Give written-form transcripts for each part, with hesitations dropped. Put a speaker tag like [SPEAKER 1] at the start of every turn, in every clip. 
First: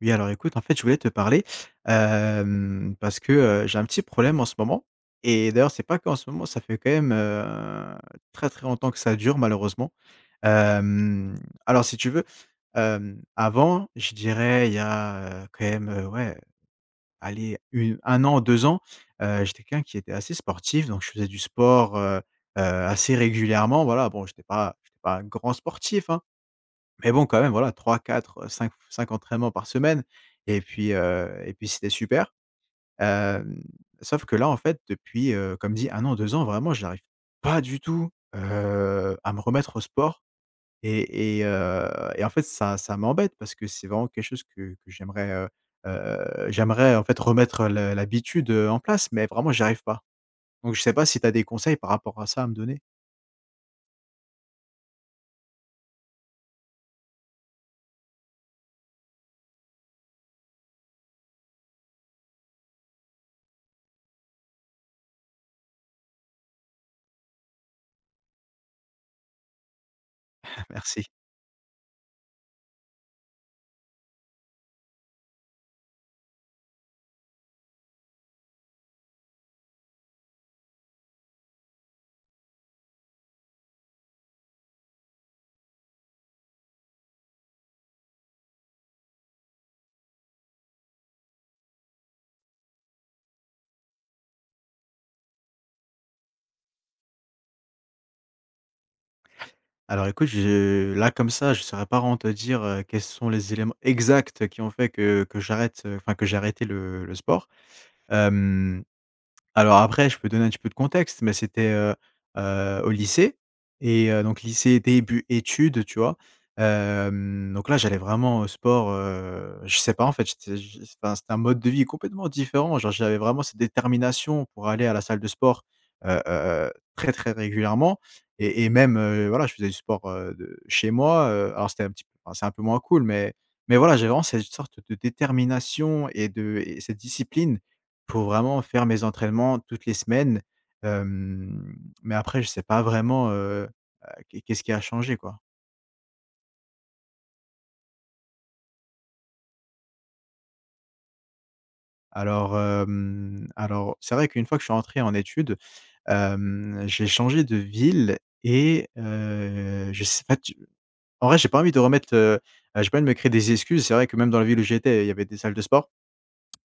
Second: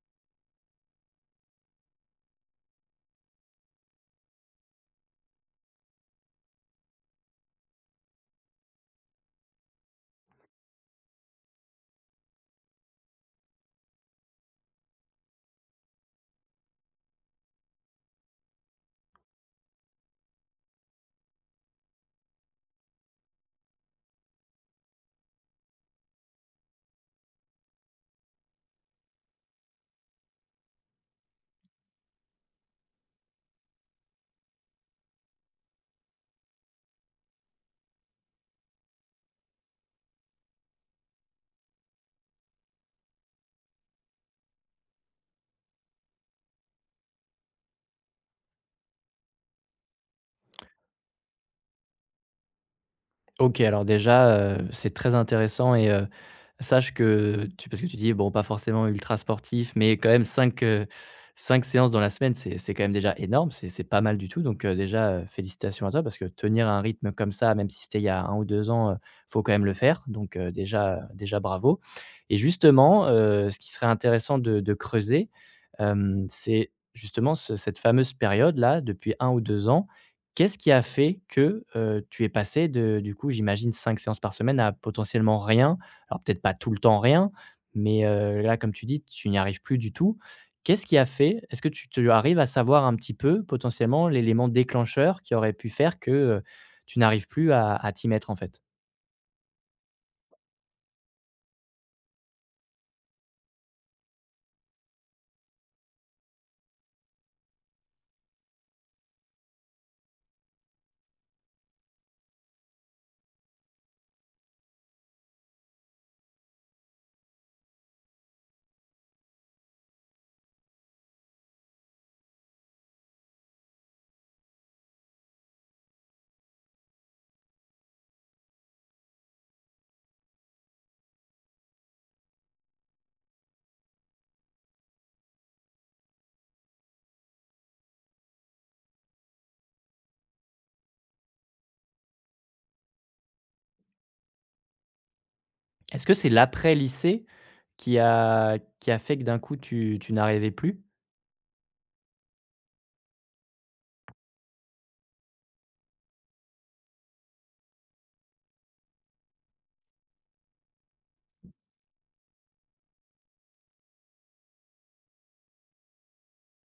[SPEAKER 1] Oui, alors écoute, en fait, je voulais te parler, parce que, j'ai un petit problème en ce moment et d'ailleurs, c'est pas qu'en ce moment, ça fait quand même, très, très longtemps que ça dure malheureusement. Hem, alors si tu veux, avant, je dirais il y a, quand même, ouais, allez, u 1 an, 2 ans, j'étais quelqu'un qui était assez sportif, donc je faisais du sport, assez régulièrement, voilà. Bon, j'étais pas un grand sportif, hein, mais bon, quand même, voilà, trois, quatre, cinq entraînements par semaine et puis c'était super. Hem, sauf que là, en fait, depuis, comme dit, 1 an, 2 ans, vraiment, je n'arrive pas du tout, à me remettre au sport et et en fait, ça m'embête parce que c'est vraiment quelque chose que j'aimerais, j'aimerais, en fait, remettre le l'habitude, en place, mais vraiment, j'y arrive pas. Donc je sais pas si tu as des conseils par rapport à ça à me donner?
[SPEAKER 2] OK, alors déjà, c'est très intéressant et sache que tu parce que tu dis: «Bon, pas forcément ultra sportif», mais quand même 5 5 séances dans la semaine, c'est quand même déjà énorme, c'est pas mal du tout donc déjà, félicitations à toi parce que tenir un rythme comme ça, même si c'était il y a un ou 2 ans, faut quand même le faire donc déjà
[SPEAKER 1] Merci.
[SPEAKER 2] déjà bravo et justement, ce qui serait intéressant de creuser, c'est justement ce cette fameuse période-là, depuis un ou 2 ans. Qu'est-ce qui a fait que, tu es passé de du coup, j'imagine 5 séances par semaine à potentiellement rien? Alors peut-être pas tout le temps rien, mais, là comme tu dis, tu n'y arrives plus du tout. Qu'est-ce qui a fait? Est-ce que tu arrives à savoir un petit peu potentiellement l'élément déclencheur qui aurait pu faire que, tu n'arrives plus à t'y mettre en fait?
[SPEAKER 1] Alors écoute, je là comme ça, je saurais pas vraiment te dire, quels sont les éléments exacts qui ont fait que j'arrête, enfin que j'ai arrêté le sport. Hem alors après, je peux donner un petit peu de contexte, mais c'était, au lycée et donc lycée, début études, tu vois? Donc là, j'allais vraiment au sport, je sais pas, en fait, j'étais j enfin, c'était un mode de vie complètement différent. Genre, j'avais vraiment cette détermination pour aller à la salle de sport, heu heu très, très régulièrement et même, voilà, je faisais du sport, de chez moi, alors c'était un petit peu, enfin, c'est un peu moins cool, mais voilà, j'avais vraiment cette sorte de détermination et de et cette discipline pour vraiment faire mes entraînements toutes les semaines, hem, mais après je sais pas vraiment, qu'est-ce qui a changé, quoi?
[SPEAKER 2] Est-ce que c'est l'après lycée qui a fait que d'un coup tu n'arrivais plus?
[SPEAKER 1] Alors, alors c'est vrai qu'une fois que je suis rentré en études, j'ai changé de ville et je sais pas tu en vrai, j'ai pas envie de remettre, j'ai pas envie de me créer des excuses. C'est vrai que même dans la ville où j'étais, il y avait des salles de sport.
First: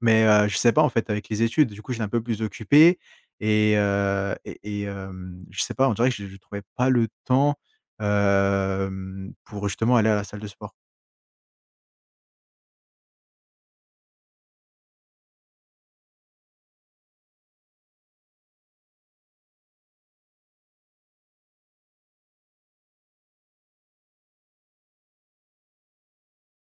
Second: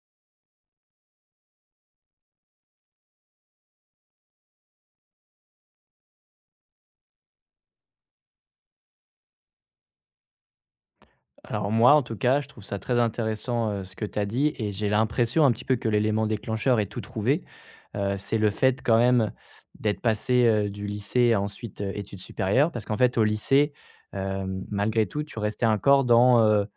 [SPEAKER 1] Mais, je sais pas en fait avec les études, du coup, j'étais un peu plus occupé je sais pas, on dirait que je trouvais pas le temps, pour justement aller à la salle de sport.
[SPEAKER 2] Alors moi, en tout cas, je trouve ça très intéressant, ce que tu as dit et j'ai l'impression un petit peu que l'élément déclencheur est tout trouvé. C'est le fait quand même d'être passé, du lycée à ensuite, études supérieures parce qu'en fait au lycée, malgré tout, tu restais encore dans,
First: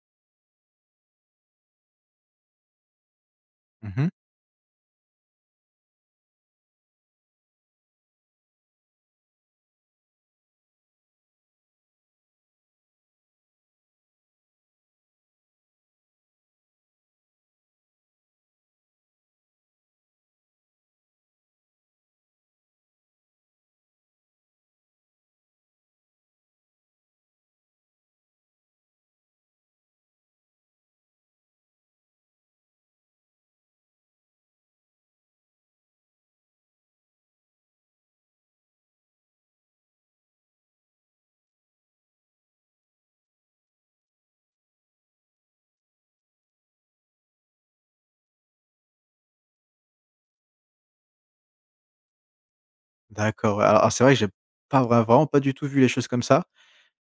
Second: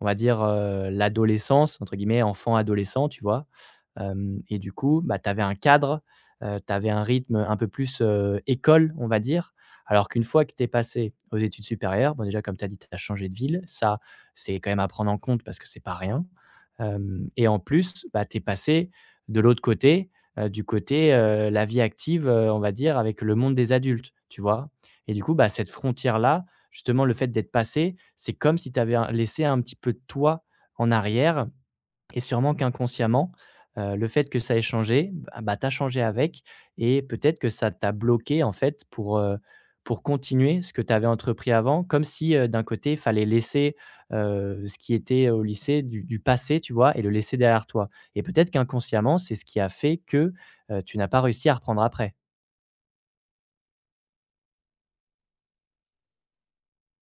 [SPEAKER 2] on va dire, «l'adolescence», entre guillemets, enfant, adolescent, tu vois?
[SPEAKER 1] Mmh.
[SPEAKER 2] Hem et du coup, bah, tu avais un cadre, tu avais un rythme un peu plus, école, on va dire. Alors qu'une fois que tu es passé aux études supérieures, bon déjà comme tu as dit, tu as changé de ville, ça, c'est quand même à prendre en compte parce que c'est pas rien. Hem et en plus, bah, tu es passé de l'autre côté, du côté, la vie active, on va dire avec le monde des adultes, tu vois? Et du coup, bah, cette frontière-là, justement le fait d'être passé, c'est comme si tu avais laissé un petit peu de toi en arrière, et sûrement qu'inconsciemment, le fait que ça ait changé, bah, tu changé avec et peut-être que ça t'a bloqué, en fait, pour continuer ce que tu avais entrepris avant. Comme si, d'un côté, il fallait laisser, ce qui était au lycée du passé, tu vois? Et le laisser derrière toi. Et peut-être qu'inconsciemment, c'est ce qui a fait que, tu n'as pas réussi à reprendre après.
[SPEAKER 1] D'accord, alors c'est vrai que j'ai pas vraiment pas du tout vu les choses comme ça,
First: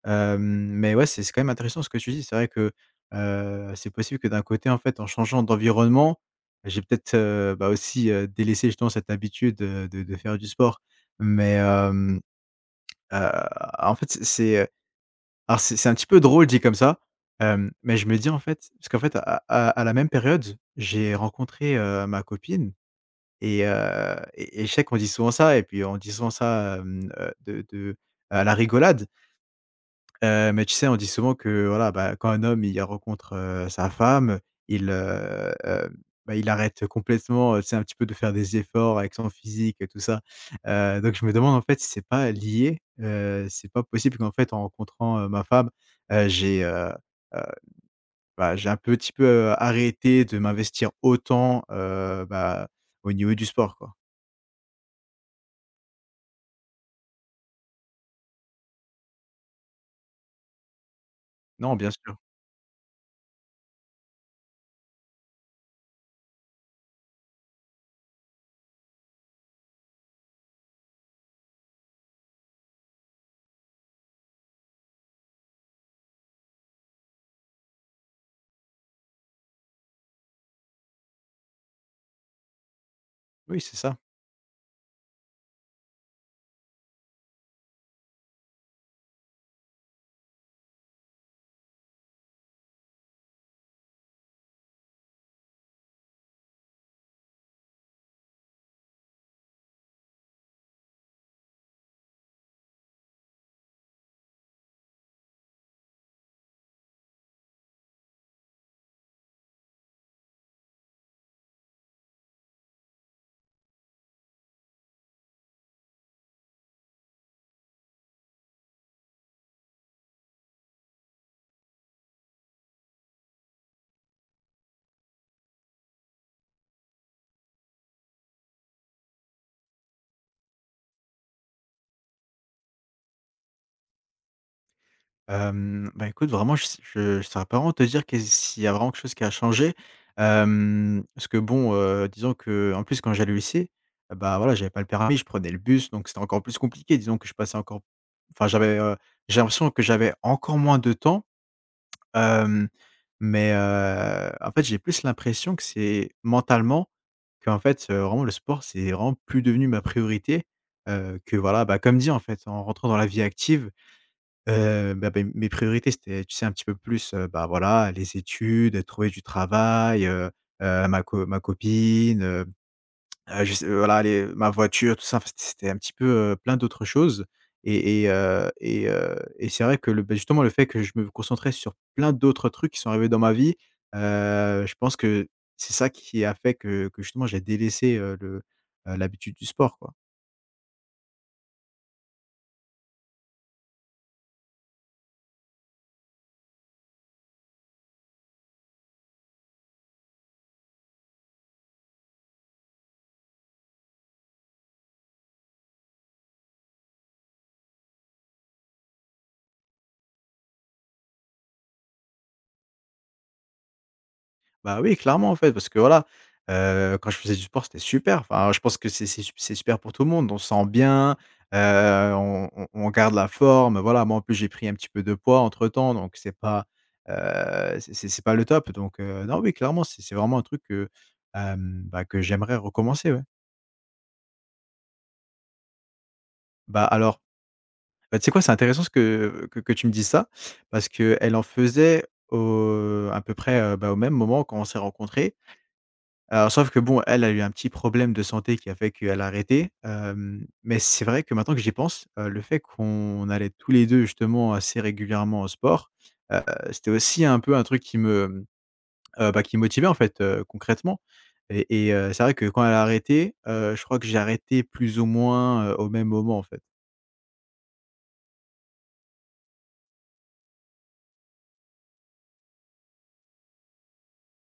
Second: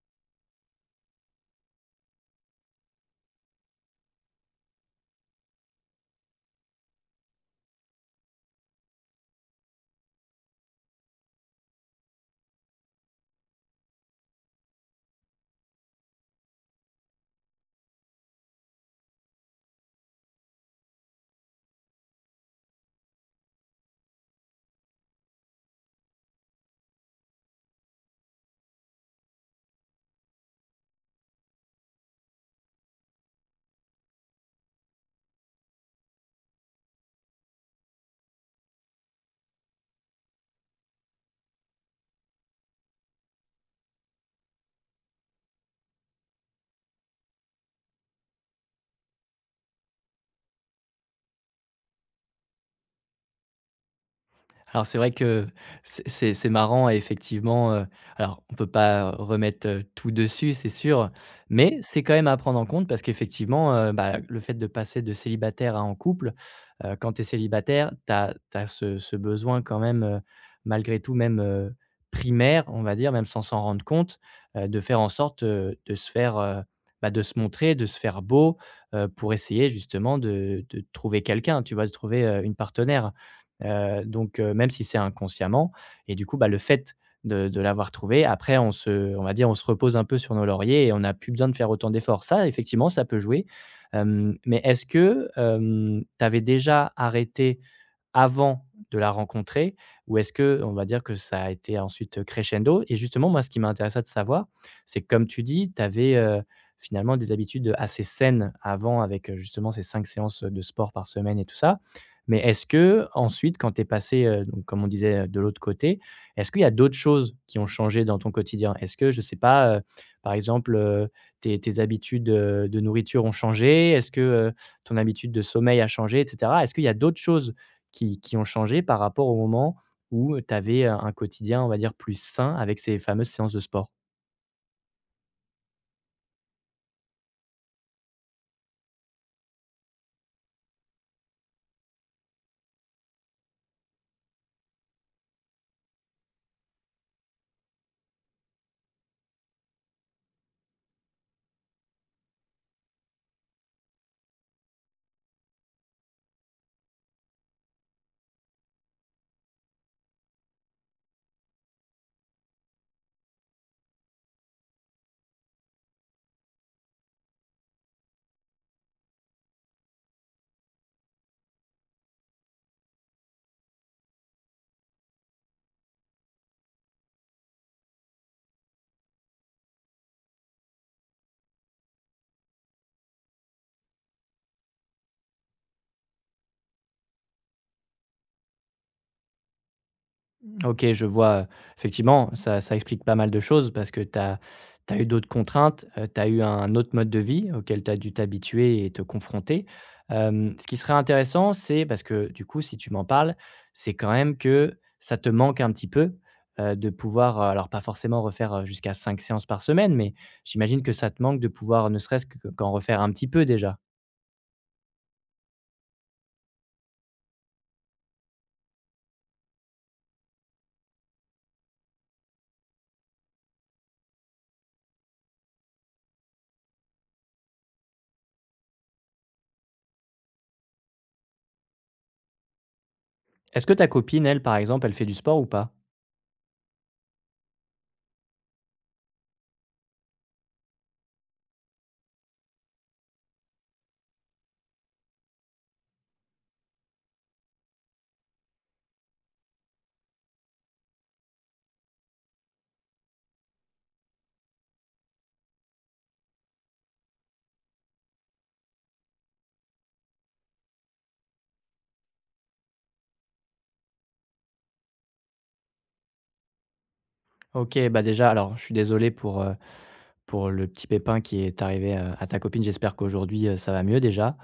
[SPEAKER 1] hem, mais ouais, c'est quand même intéressant ce que tu dis. C'est vrai que, c'est possible que d'un côté, en fait, en changeant d'environnement, j'ai peut-être, bah, aussi, délaissé justement cette habitude, de faire du sport. Mais, heu, en fait, c'est alors c'est un petit peu drôle dit comme ça, mais je me dis en fait parce qu'en fait à la même période, j'ai rencontré, ma copine et je sais qu'on dit souvent ça et puis on dit souvent ça, de à la rigolade. Mais tu sais, on dit souvent que voilà, bah, quand un homme, il rencontre, sa femme, il, bah, il arrête complètement, tu sais, un petit peu de faire des efforts avec son physique et tout ça. Donc je me demande en fait si c'est pas lié, si c'est pas possible qu'en fait en rencontrant, ma femme, j'ai, heu, bah, j'ai un petit peu, arrêté de m'investir autant, bah, au niveau du sport, quoi.
[SPEAKER 2] Alors c'est vrai que c'est marrant et effectivement, alors on peut pas remettre, tout dessus, c'est sûr,
[SPEAKER 1] Non,
[SPEAKER 2] mais
[SPEAKER 1] bien
[SPEAKER 2] c'est quand
[SPEAKER 1] sûr.
[SPEAKER 2] même à prendre en compte parce qu'effectivement, bah, le fait de passer de célibataire à en couple, quand tu es célibataire, tu as ce besoin quand même, malgré tout même, primaire, on va dire, même sans s'en rendre compte, de faire en sorte, de se faire, bah, de se montrer, de se faire beau, pour essayer justement de trouver quelqu'un, tu vois? De trouver, une partenaire.
[SPEAKER 1] Oui, c'est ça.
[SPEAKER 2] Donc même si c'est inconsciemment et du coup, bah, le fait de l'avoir trouvé, après on va dire, on se repose un peu sur nos lauriers et on n'a plus besoin de faire autant d'efforts. Ça, effectivement, ça peut jouer, mais est-ce que, tu avais déjà arrêté avant de la rencontrer? Ou est-ce que on va dire que ça a été ensuite, crescendo? Et justement, moi, ce qui m'intéressait de savoir, c'est que comme tu dis, tu avais, finalement des habitudes, assez saines avant avec, justement ces 5 séances, de sport par semaine et tout ça. Mais est-ce que ensuite, quand tu es passé, donc comme on disait, de l'autre côté, est-ce qu'il y a d'autres choses qui ont changé dans ton quotidien? Est-ce que, je sais pas, par exemple, tes habitudes, de nourriture ont changé? Est-ce que, ton habitude de sommeil a changé et cetera? Est-ce qu'il y a d'autres choses qui ont changé par rapport au moment où tu avais, un quotidien, on va dire, plus sain avec ces fameuses séances de sport?
[SPEAKER 1] Bah, écoute vraiment je saurais pas vraiment te dire qu'est s'il y a vraiment quelque chose qui a changé. Parce que bon, disons qu'en plus quand j'allais au lycée, bah, voilà, j'avais pas le permis, je prenais le bus donc c'était encore plus compliqué. Disons que je passais encore enfin j'avais, j'ai l'impression que j'avais encore moins de temps, hem, mais, en fait, j'ai plus l'impression que c'est mentalement qu'en fait, vraiment le sport, c'est vraiment plus devenu ma priorité, que voilà, bah, comme dit en fait, en rentrant dans la vie active. Bah, beh, mes priorités, c'était, tu sais, un petit peu plus, bah, voilà, les études, trouver du travail, ma copine, je sais voilà, les ma voiture, tout ça. Enfin, c'était un petit peu, plein d'autres choses et c'est vrai que le beh, justement, le fait que je me concentrais sur plein d'autres trucs qui sont arrivés dans ma vie, je pense que c'est ça qui a fait que justement j'ai délaissé, l'habitude du sport, quoi.
[SPEAKER 2] OK, je vois, effectivement, ça explique pas mal de choses parce que tu as eu d'autres contraintes, tu as eu un autre mode de vie auquel tu as dû t'habituer et te confronter. Ce qui serait intéressant, c'est parce que du coup, si tu m'en parles, c'est quand même que ça te manque un petit peu, de pouvoir, alors pas forcément refaire, jusqu'à 5 séances par semaine, mais j'imagine que ça te manque de pouvoir ne serait-ce que qu'en refaire un petit peu déjà?
[SPEAKER 1] Bah, oui, clairement, en fait, parce que voilà, quand je faisais du sport, c'était super. Enfin, je pense que c'est super pour tout le monde. On se sent bien, heu, on garde la forme, voilà. Moi, en plus, j'ai pris un petit peu de poids entre temps, donc c'est pas, c'est pas le top, donc non, oui, clairement, c'est vraiment un truc que, bah, que j'aimerais recommencer, ouais.
[SPEAKER 2] Est-ce que ta copine, elle, par exemple, elle fait du sport ou pas?
[SPEAKER 1] Bah, alors, bah, tu sais quoi? C'est intéressant ce que tu me dis ça, parce qu'elle en faisait au à peu près, bah, au même moment quand on s'est rencontrés. Alors sauf que bon, elle a eu un petit problème de santé qui a fait qu'elle a arrêté, mais c'est vrai que maintenant que j'y pense, le fait qu'on allait tous les 2 justement assez régulièrement au sport, heu, c'était aussi un peu un truc qui me, bah, qui me motivait en fait, concrètement c'est vrai que quand elle a arrêté, je crois que j'ai arrêté plus ou moins, au même moment en fait.
[SPEAKER 2] OK, bah, déjà, alors je suis désolé pour le petit pépin qui est arrivé, à ta copine. J'espère qu'aujourd'hui, ça va mieux déjà.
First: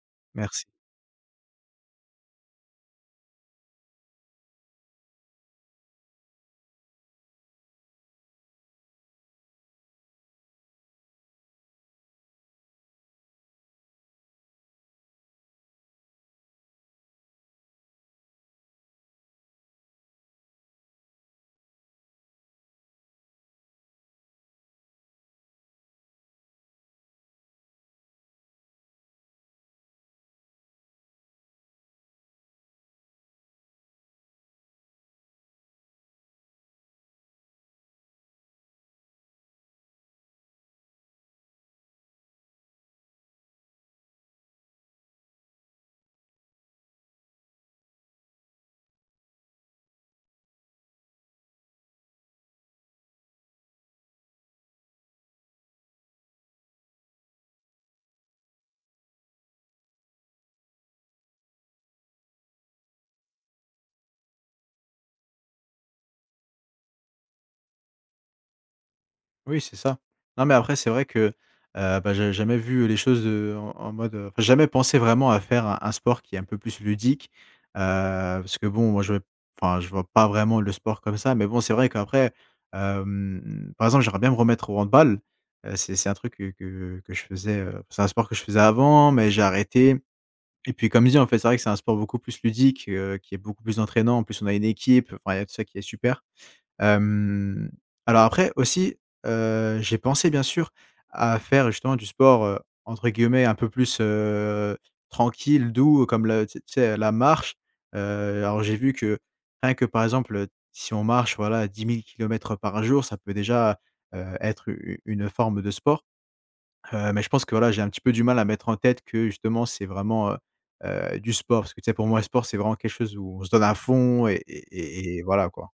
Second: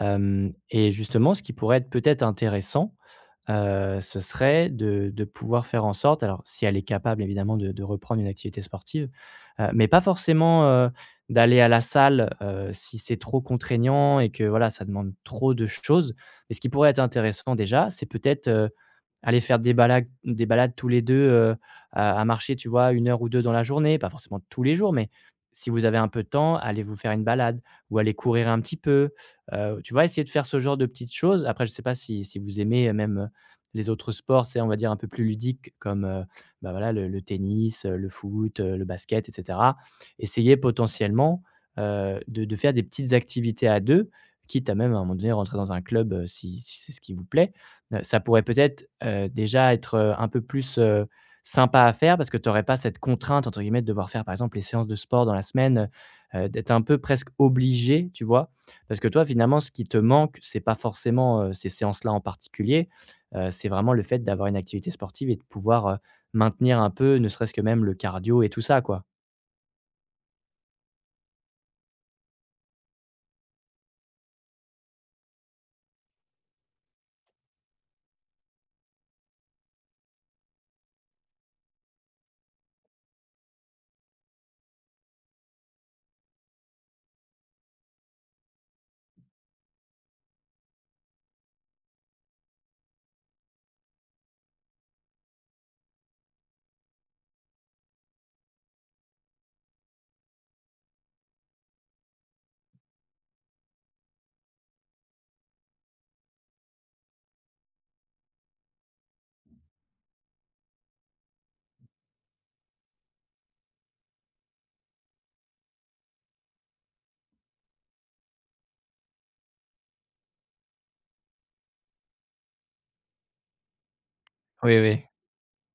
[SPEAKER 2] Hem
[SPEAKER 1] Merci.
[SPEAKER 2] et justement, ce qui pourrait être peut-être intéressant, ce serait de pouvoir faire en sorte alors si elle est capable évidemment de reprendre une activité sportive, mais pas forcément, d'aller à la salle, si c'est trop contraignant et que voilà, ça demande trop de choses. Mais ce qui pourrait être intéressant déjà, c'est peut-être, aller faire des balades tous les 2 à marcher, tu vois? Une heure ou 2 dans la journée, pas forcément tous les jours, mais si vous avez un peu de temps, allez vous faire une balade ou allez courir un petit peu, tu vois? Essayer de faire ce genre de petites choses. Après je ne sais pas si vous aimez même, les autres sports, c'est on va dire un peu plus ludiques comme, bah, voilà le tennis, le foot, le basket et cetera. Essayer potentiellement, de faire des petites activités à 2, quitte à même à un moment donné rentrer dans un club, si c'est ce qui vous plaît. Ça pourrait peut-être, déjà être, un peu plus, sympa à faire parce que tu n'aurais pas cette «contrainte» entre guillemets de devoir faire par exemple les séances de sport dans la semaine, d'être un peu presque obligé, tu vois? Parce que toi finalement ce qui te manque, c'est pas forcément, ces séances-là en particulier. C'est vraiment le fait d'avoir une activité sportive et de pouvoir, maintenir un peu, ne serait-ce que même le cardio et tout ça, quoi.
[SPEAKER 1] Oui, c'est ça. Non, mais après, c'est vrai que, bah, j'avais jamais vu les choses, enfin, j'ai jamais pensé vraiment à faire un sport qui est un peu plus ludique, heu, parce que bon, moi, je enfin, je vois pas vraiment le sport comme ça, mais bon, c'est vrai qu'après, par exemple, j'aimerais bien me remettre au handball, c'est un truc que je faisais, c'est un sport que je faisais avant, mais j'ai arrêté et puis comme dit, en fait, c'est vrai que c'est un sport beaucoup plus ludique, qui est beaucoup plus entraînant. En plus, on a une équipe, enfin, il y a tout ça qui est super. Hem, alors après aussi, j'ai pensé bien sûr à faire justement du sport, entre guillemets «un peu plus, tranquille, doux», comme le tu sais, la marche. Heu, alors j'ai vu que rien que par exemple, si on marche voilà 10 000 kilomètres par jour, ça peut déjà, être u une forme de sport. Mais je pense que voilà, j'ai un petit peu du mal à mettre en tête que justement c'est vraiment, du sport. Parce que tu sais, pour moi, le sport, c'est vraiment quelque chose où on se donne à fond et
[SPEAKER 2] Oui,
[SPEAKER 1] et
[SPEAKER 2] oui.
[SPEAKER 1] et et voilà quoi.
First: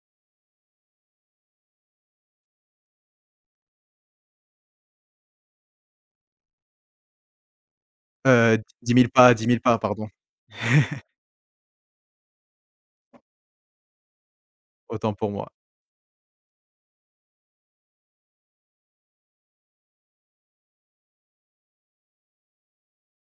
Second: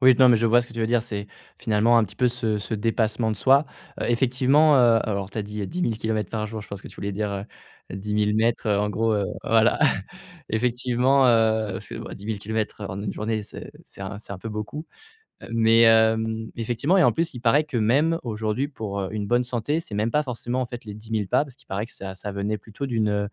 [SPEAKER 2] Oui, non, mais je vois ce que tu veux dire, c'est finalement un petit peu ce dépassement de soi. Effectivement, alors tu as dit 10 000 kilomètres par jour, je pense que tu voulais dire, 10 000 m, en
[SPEAKER 1] 10 000
[SPEAKER 2] gros,
[SPEAKER 1] pas 10 000 pas,
[SPEAKER 2] voilà.
[SPEAKER 1] pardon,
[SPEAKER 2] Effectivement, parce que bah, 10 000 km en une journée, c'est un peu beaucoup.
[SPEAKER 1] autant pour moi.
[SPEAKER 2] Mais, effectivement et en plus, il paraît que même aujourd'hui pour, une bonne santé, c'est même pas forcément en fait les 10 000 pas parce qu'il paraît que ça venait plutôt d'une,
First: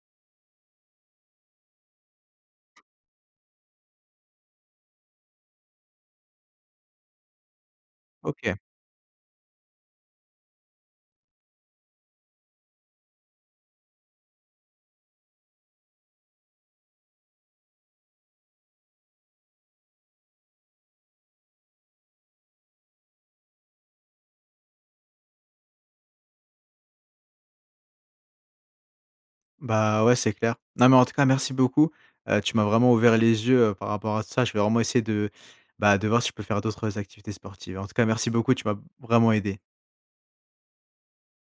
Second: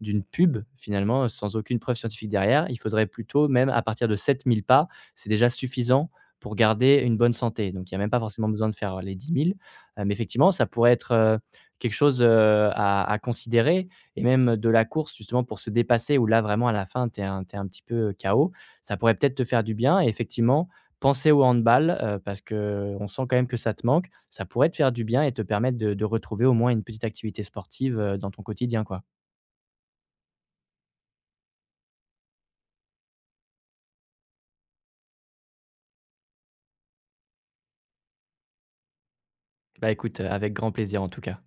[SPEAKER 2] d'une pub finalement, sans aucune preuve scientifique derrière. Il faudrait plutôt même à partir de 7 000 pas, c'est déjà suffisant pour garder une bonne santé. Donc il y a même pas forcément
[SPEAKER 1] OK,
[SPEAKER 2] besoin de faire les 10 000, mais effectivement, ça pourrait être, quelque chose, à considérer et même de la course justement pour se dépasser où là vraiment à la fin tu es un t'es un petit peu KO. Ça pourrait peut-être te faire du bien et effectivement, penser au handball, parce qu'on sent quand même que ça te manque. Ça pourrait te faire du bien et te permettre de retrouver au moins une petite activité sportive, dans ton quotidien, quoi.
[SPEAKER 1] bah, ouais, c'est clair. Non, mais en tout cas, merci beaucoup. Tu m'as vraiment ouvert les yeux, par rapport à tout ça. Je vais vraiment essayer de, bah, de voir si je peux faire d'autres activités sportives. En tout cas, merci beaucoup, tu m'as vraiment aidé.
[SPEAKER 2] Bah, écoute, avec grand plaisir en tout cas.